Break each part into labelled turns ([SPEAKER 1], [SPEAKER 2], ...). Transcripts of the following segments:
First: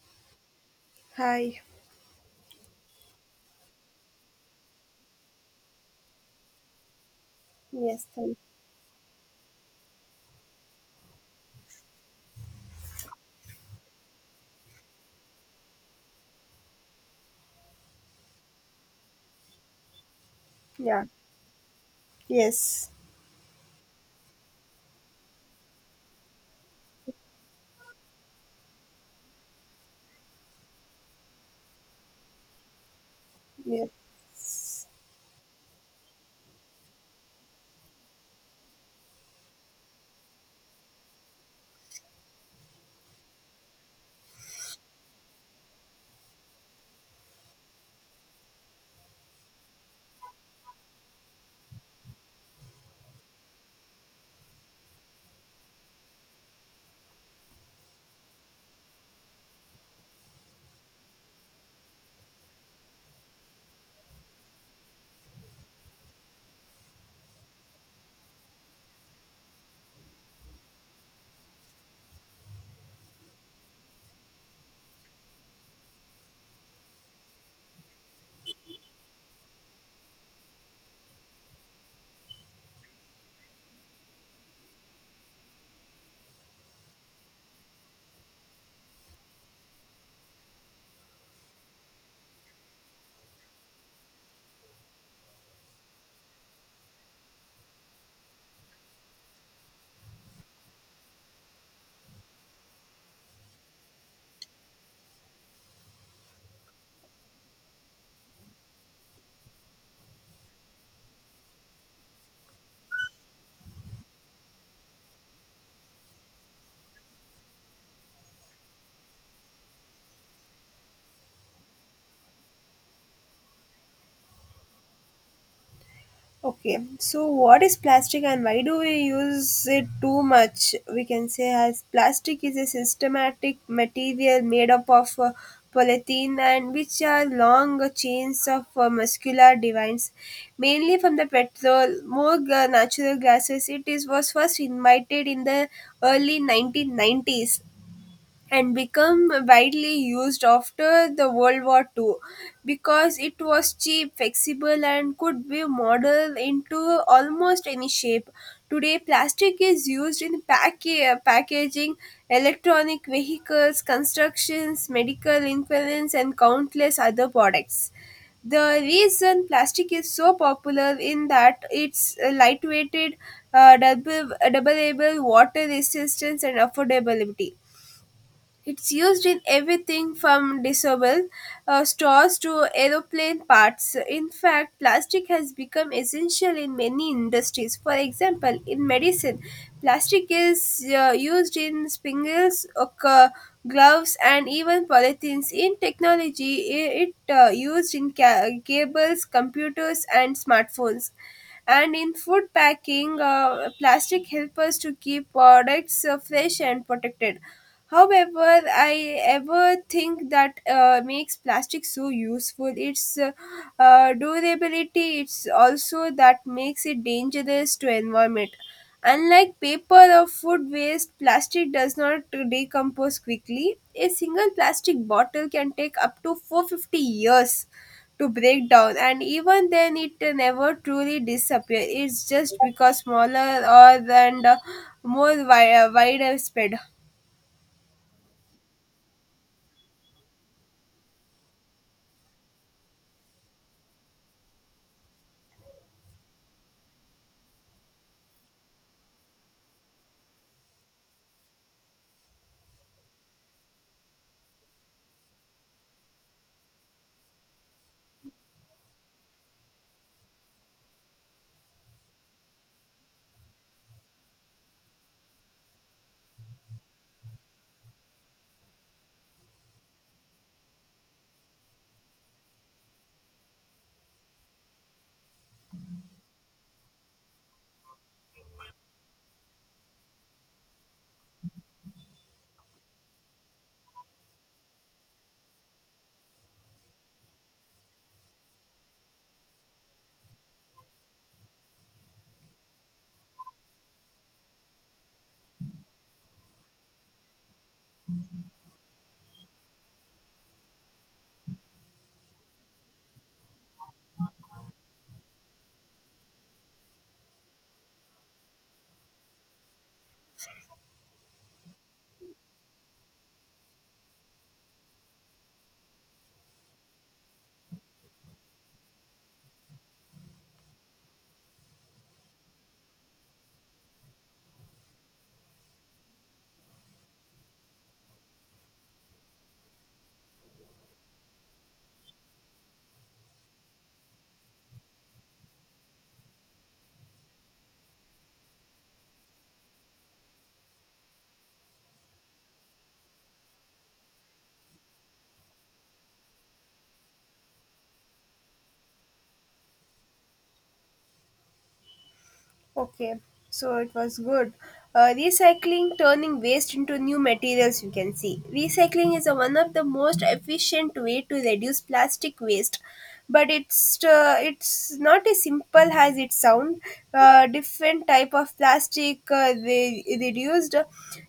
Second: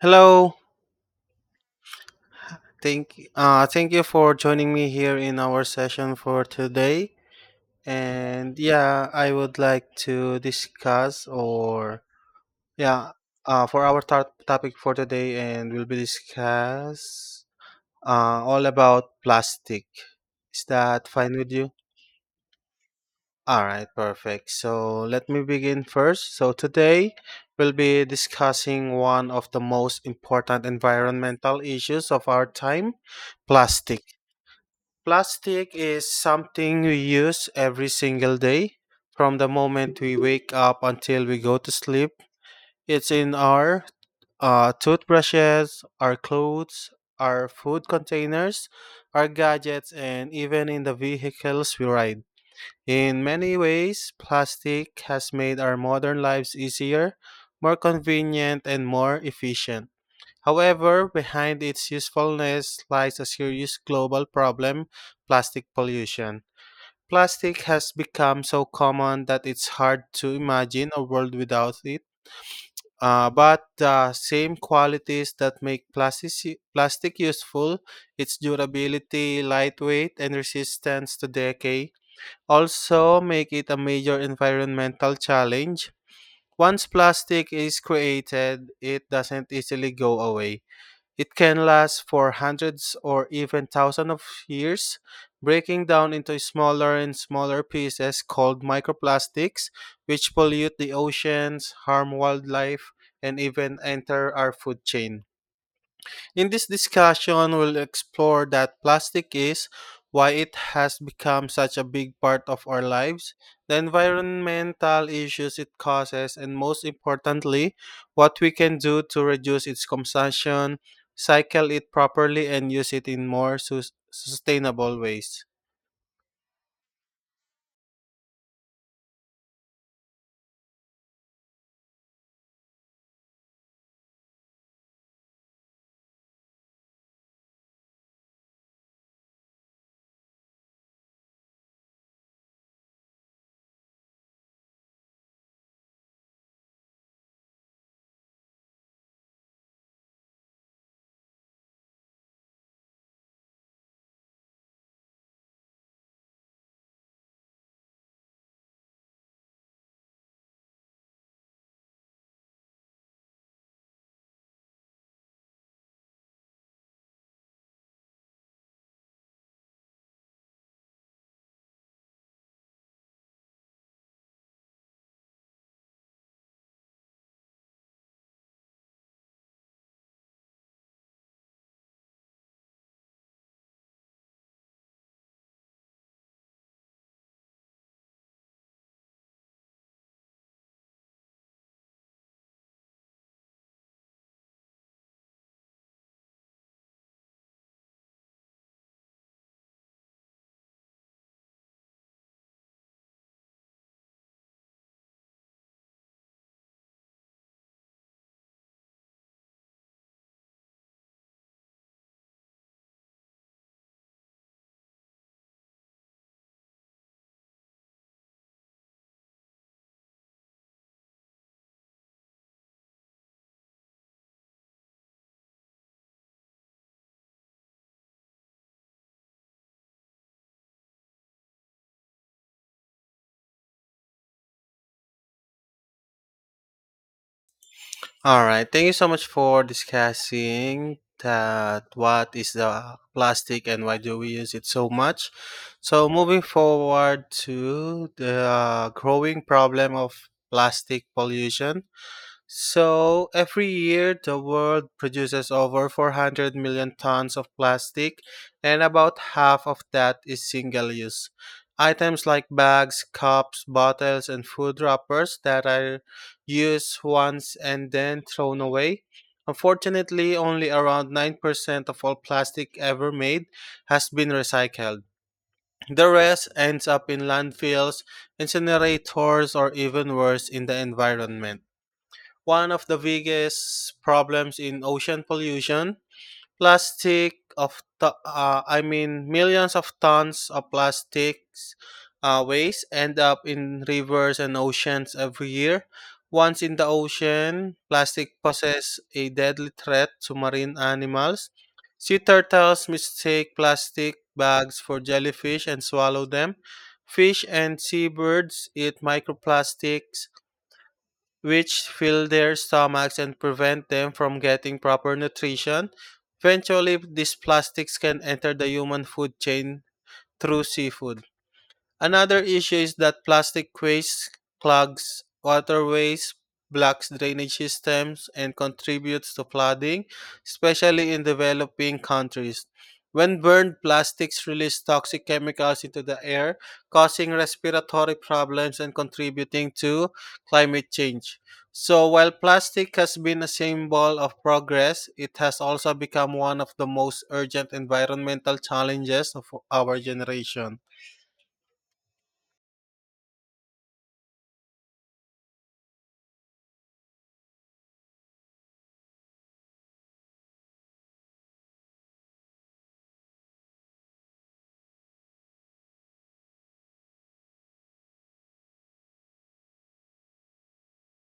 [SPEAKER 1] Hello.
[SPEAKER 2] Hi.
[SPEAKER 1] Thank you for joining me here in our session for today.
[SPEAKER 2] Yes.
[SPEAKER 1] And yeah, I would like to discuss yeah, for our topic for today and we'll be discuss all about plastic. Is
[SPEAKER 2] Yeah.
[SPEAKER 1] that fine with you?
[SPEAKER 2] Yes.
[SPEAKER 1] All right, perfect. So let me begin first. So today we'll be discussing one of the most important environmental issues of our time, plastic.
[SPEAKER 2] Yes.
[SPEAKER 1] Plastic is something we use every single day. From the moment we wake up until we go to sleep, it's in our toothbrushes, our clothes, our food containers, our gadgets, and even in the vehicles we ride. In many ways, plastic has made our modern lives easier, more convenient, and more efficient. However, behind its usefulness lies a serious global problem, plastic pollution. Plastic has become so common that it's hard to imagine a world without it. But the same qualities that make plastic useful, its durability, lightweight, and resistance to decay, also make it a major environmental challenge. Once plastic is created, it doesn't easily go away. It can last for hundreds or even thousands of years, breaking down into smaller and smaller pieces called microplastics, which pollute the oceans, harm wildlife, and even enter our food chain. In this discussion, we'll explore that plastic is, why it has become such a big part of our lives, the environmental issues it causes, and most importantly, what we can do to reduce its consumption, cycle it properly, and use it in more sustainable ways.
[SPEAKER 2] Okay. So, what is plastic and why do we use it too much? We can say as plastic is a systematic material made up of polythene and which are long chains of muscular divines, mainly from the petrol, natural gases. It is was first invited in the early 1990s and become widely used after the World War II because it was cheap, flexible, and could be modeled into almost any shape. Today, plastic is used in packaging, electronic vehicles, constructions, medical implements, and countless other products. The reason plastic is so popular in that it's lightweighted, double water resistance, and affordability. It's used in everything from disposable straws to aeroplane parts. In fact, plastic has become essential in many industries. For example, in medicine, plastic is used in spangles, gloves, and even polythenes. In technology, it used in cables, computers, and smartphones, and in food packing plastic helps us to keep products fresh and protected. However, I ever think that makes plastic so useful. Its durability. It's also that makes it dangerous to environment. Unlike paper or food waste, plastic does not decompose quickly. A single plastic bottle can take up to 450 years to break down, and even then it never truly disappears. It's just because smaller or and more wider spread.
[SPEAKER 1] All right. Thank you so much for discussing that what is the plastic and why do we use it so much. So moving forward to the growing problem of plastic pollution. So, every year, the world produces over 400 million tons of plastic, and about half of that is single use. Items like bags, cups, bottles, and food wrappers that are used once and then thrown away. Unfortunately, only around 9% of all plastic ever made has been recycled. The rest ends up in landfills, incinerators, or even worse, in the environment. One of the biggest problems in ocean pollution, plastic of t- I mean millions of tons of plastics waste end up in rivers and oceans every year. Once in the ocean, plastic poses a deadly threat to marine animals. Sea turtles mistake plastic bags for jellyfish and swallow them. Fish and seabirds eat microplastics which fill their stomachs and prevent them from getting proper nutrition. Eventually, these plastics can enter the human food chain through seafood. Another issue is that plastic waste clogs waterways, blocks drainage systems, and contributes to flooding, especially in developing countries. When burned, plastics release toxic chemicals into the air, causing respiratory problems and contributing to climate change. So, while plastic has been a symbol of progress, it has also become one of the most urgent environmental challenges of our generation.
[SPEAKER 2] Okay, so it was good. Recycling, turning waste into new materials, you can see. Recycling is one of the most efficient way to reduce plastic waste, but it's not as simple as it sounds. Different type of plastic reduced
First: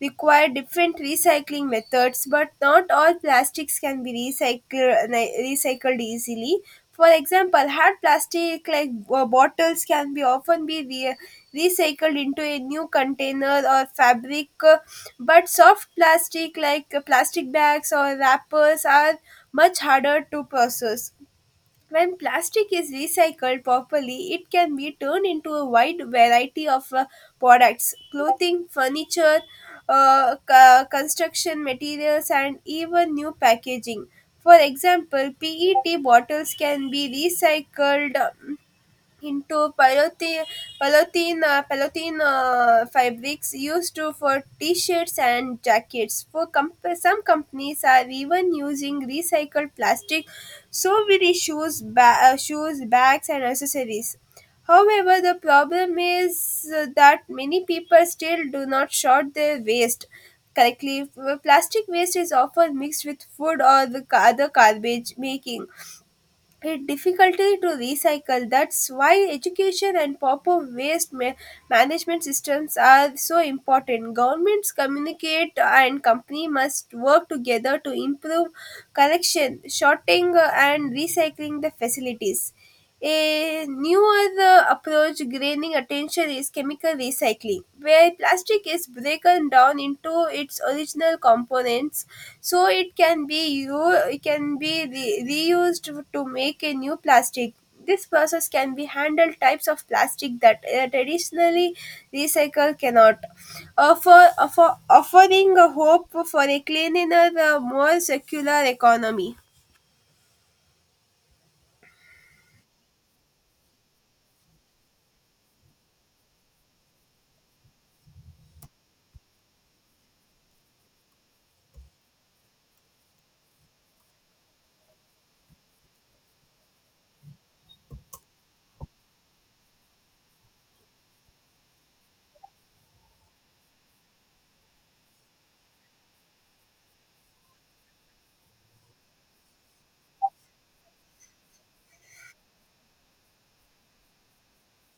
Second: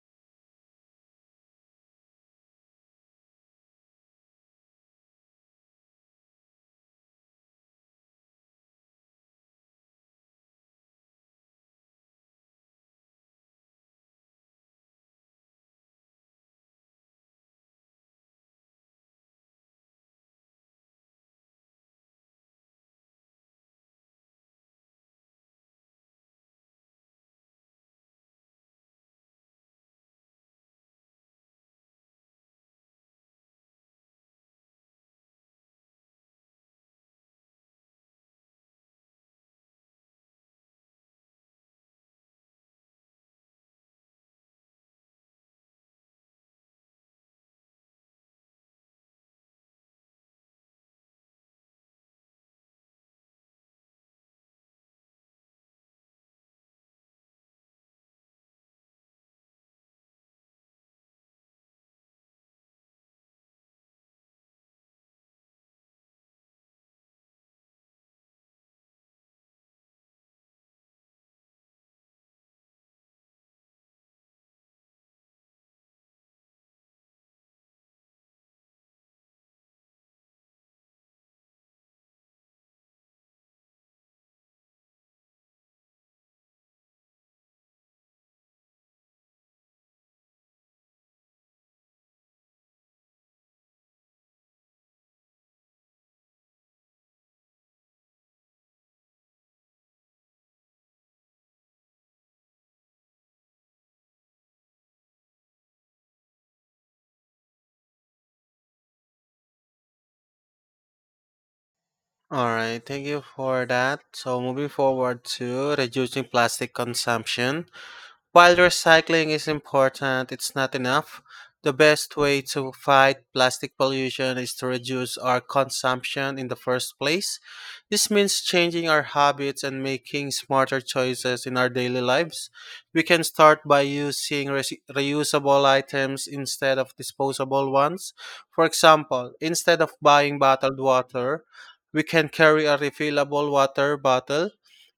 [SPEAKER 2] require different recycling methods, but not all plastics can be recycled easily. For example, hard plastic like bottles can be often be recycled into a new container or fabric, but soft plastic like plastic bags or wrappers are much harder to process. When plastic is recycled properly, it can be turned into a wide variety of products: clothing, furniture, construction materials, and even new packaging. For example, PET bottles can be recycled into polythene fabrics used to for t-shirts and jackets. Some companies are even using recycled plastic, so will issues, shoes, bags, and accessories. However, the problem is that many people still do not sort their waste correctly. Plastic waste is often mixed with food or other garbage, making it difficulty to recycle. That's why education and proper management systems are so important. Governments communicate and company must work together to improve collection, sorting, and recycling the facilities. A newer approach gaining attention is chemical recycling, where plastic is broken down into its original components, so it can be u- it can be re- reused to make a new plastic. This process can be handled types of plastic that traditionally recycle cannot, offering a hope for a cleaner, more circular economy.
[SPEAKER 1] All right, thank you for that. So, moving forward to reducing plastic consumption. While recycling is important, it's not enough. The best way to fight plastic pollution is to reduce our consumption in the first place. This means changing our habits and making smarter choices in our daily lives. We can start by using reusable items instead of disposable ones. For example, instead of buying bottled water, we can carry a refillable water bottle.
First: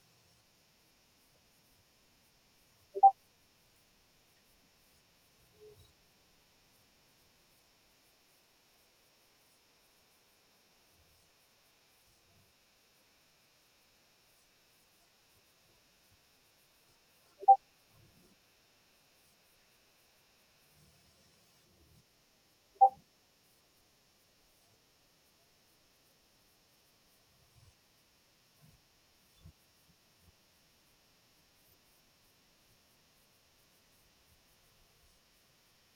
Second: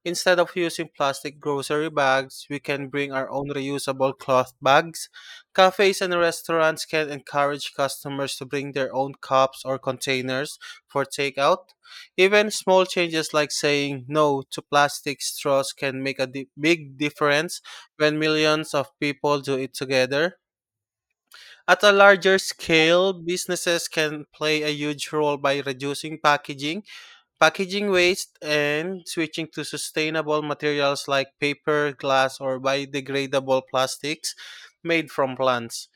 [SPEAKER 1] Instead of using plastic grocery bags, we can bring our own reusable cloth bags. Cafes and restaurants can encourage customers to bring their own cups or containers for takeout. Even small changes like saying no to plastic straws can make a big difference when millions of people do it together. At a larger scale, businesses can play a huge role by reducing packaging waste and switching to sustainable materials like paper, glass, or biodegradable plastics made from plants.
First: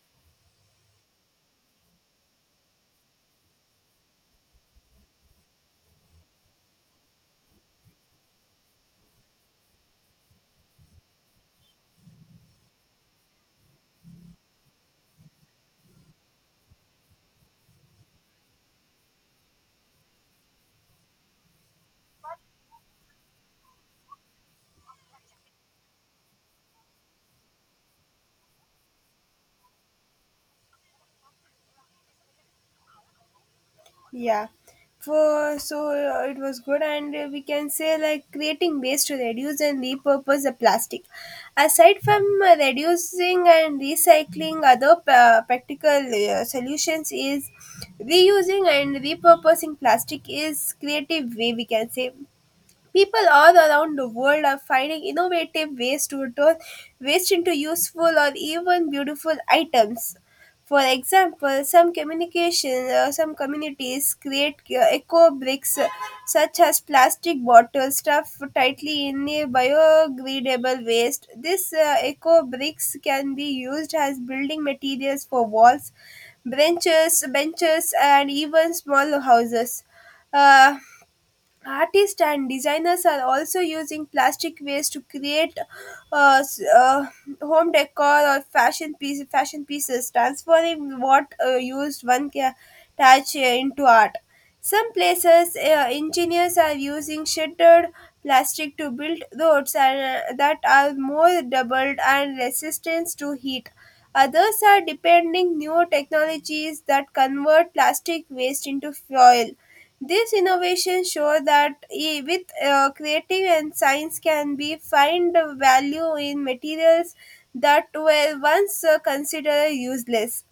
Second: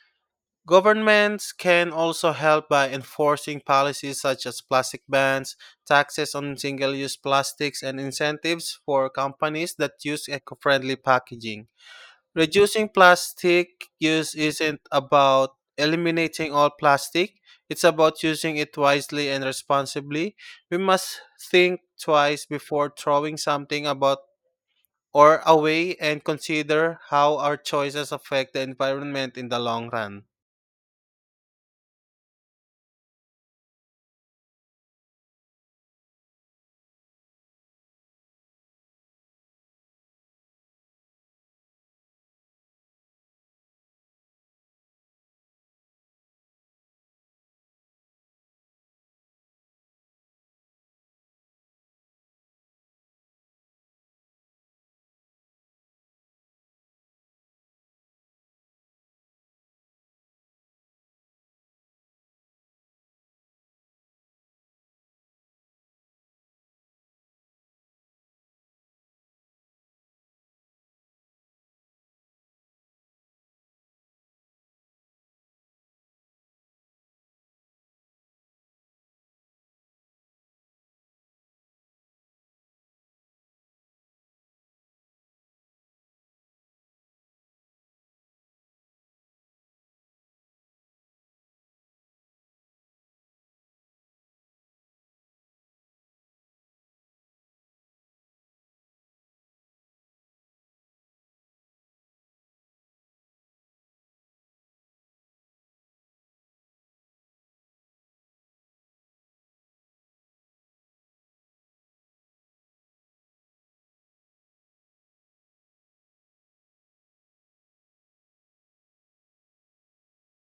[SPEAKER 1] Governments can also help by enforcing policies such as plastic bans, taxes on single use plastics, and incentives for companies that use eco friendly packaging. Reducing plastic use isn't about eliminating all plastic, it's about using it wisely and responsibly. We must think twice before throwing something about or away and consider how our choices affect the environment in the long run.
[SPEAKER 2] Yeah. For so it was good, and we can say like creating ways to reduce and repurpose the plastic. Aside from reducing and recycling, other practical solutions is reusing and repurposing plastic is creative way, we can say. People all around the world are finding innovative ways to turn waste into useful or even beautiful items. For example, some communities create eco bricks, such as plastic bottles stuffed tightly in a biodegradable waste. These eco bricks can be used as building materials for walls, benches, and even small houses. Uh, Artists and designers are also using plastic waste to create uh, s- uh, home decor or fashion pieces, transforming what used one can touch into art. Some places, engineers are using shattered plastic to build roads, and that are more doubled and resistant to heat. Others are depending new technologies that convert plastic waste into fuel. These innovations show that with creative and science can be find value in materials that were once considered useless.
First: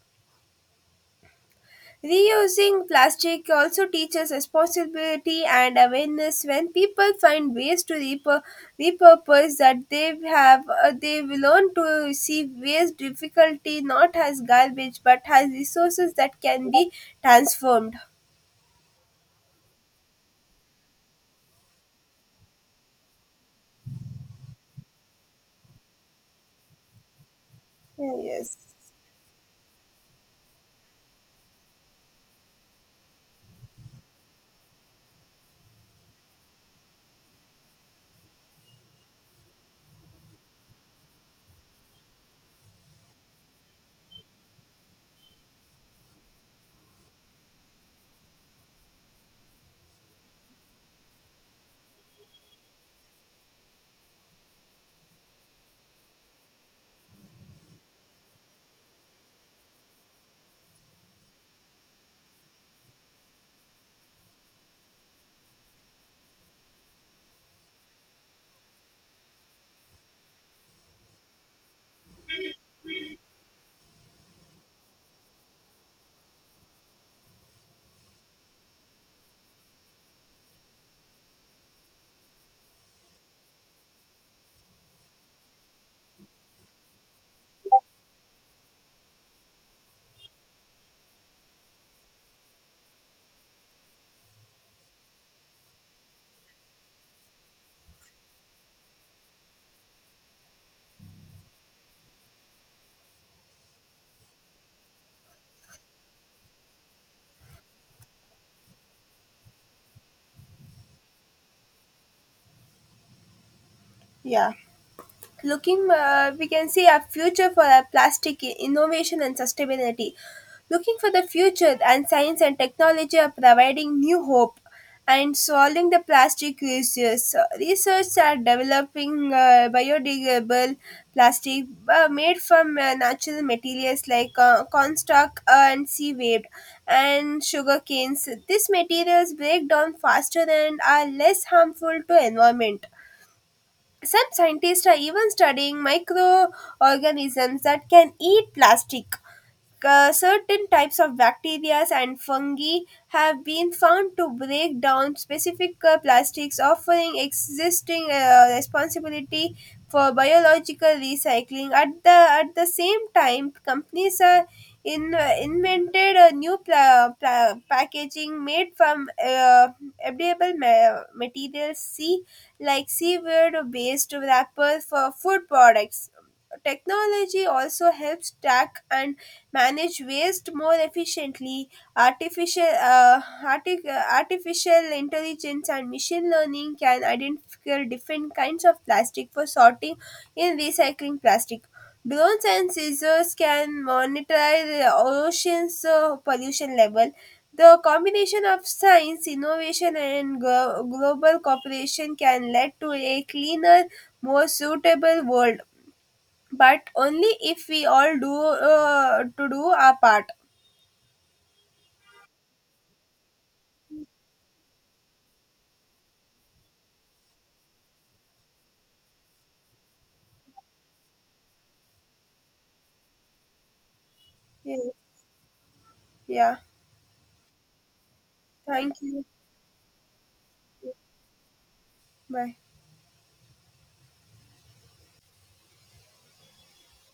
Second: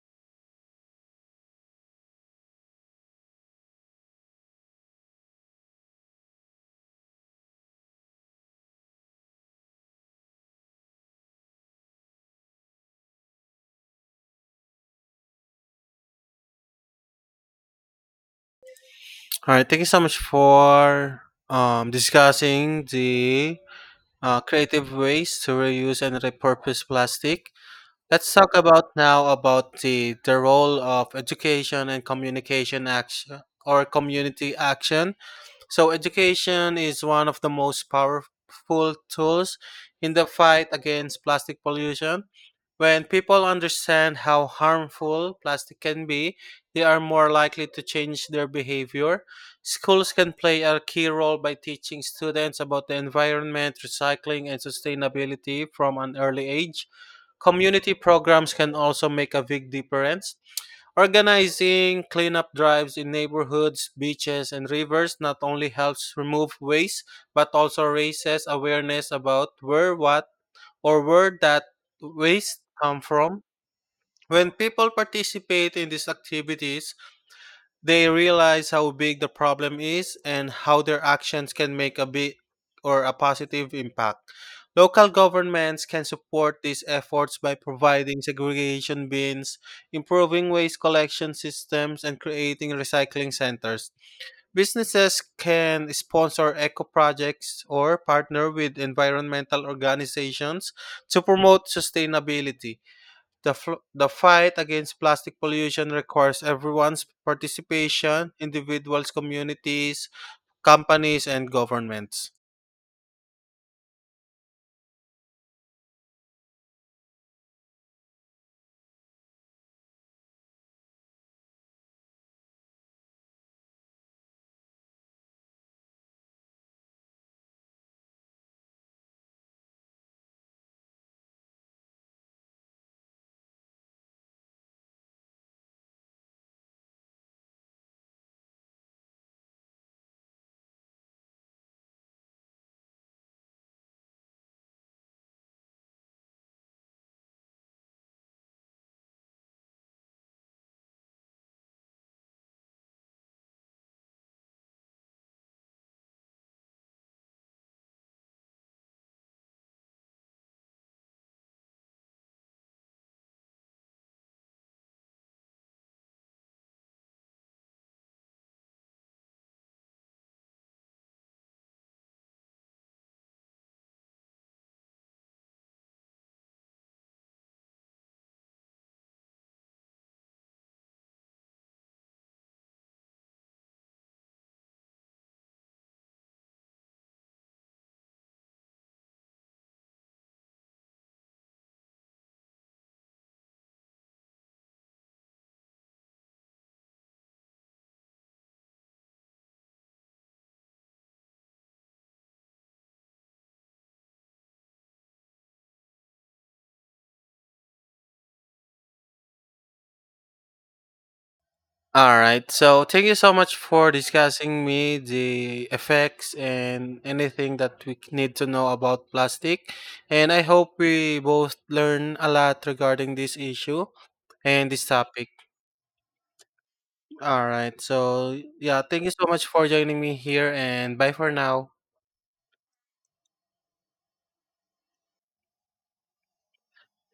[SPEAKER 2] Reusing plastic also teaches responsibility and awareness. When people find ways to repurpose that they have, they will learn to see waste difficulty not as garbage but as resources that can be transformed.
[SPEAKER 1] All right, thank you so much for discussing the creative ways to reuse and repurpose plastic. Let's talk
[SPEAKER 2] Yes.
[SPEAKER 1] about now about the role of education and communication action or community action. So education is one of the most powerful tools in the fight against plastic pollution. When people understand how harmful plastic can be, they are more likely to change their behavior. Schools can play a key role by teaching students about the environment, recycling, and sustainability from an early age. Community programs can also make a big difference. Organizing cleanup drives in neighborhoods, beaches, and rivers not only helps remove waste, but also raises awareness about where what or where that waste come from. When people participate in these activities, they realize how big the problem is and how their actions can make a big or a positive impact. Local governments can support these efforts by providing segregation bins, improving waste collection systems, and creating recycling centers. Businesses can sponsor eco projects or partner with environmental organizations to promote sustainability. The fight against plastic pollution requires everyone's participation, individuals, communities, companies, and governments.
[SPEAKER 2] Yeah. Looking, we can see a future for a plastic innovation and sustainability. Looking for the future, and science and technology are providing new hope and solving the plastic issues. So, research are developing biodegradable plastic made from natural materials like cornstalk, and seaweed and sugar canes. These materials break down faster and are less harmful to environment. Some scientists are even studying microorganisms that can eat plastic. Certain types of bacteria and fungi have been found to break down specific plastics, offering existing responsibility for biological recycling. At the same time, companies are invented a new packaging made from edible materials, see like seaweed-based wrapper for food products. Technology also helps track and manage waste more efficiently. Artificial intelligence and machine learning can identify different kinds of plastic for sorting in recycling plastic. Drones and scissors can monitor the ocean's pollution level. The combination of science, innovation, and global cooperation can lead to a cleaner, more suitable world, but only if we all do to do our part.
[SPEAKER 1] All right. So thank you so much for discussing me the effects and anything that we need to know about plastic. And I hope we both learn a lot regarding this issue and
[SPEAKER 2] yeah,
[SPEAKER 1] this topic.
[SPEAKER 2] yeah.
[SPEAKER 1] All right. So yeah,
[SPEAKER 2] Thank
[SPEAKER 1] thank you
[SPEAKER 2] you.
[SPEAKER 1] so much for joining me here and bye for now.
[SPEAKER 2] Bye.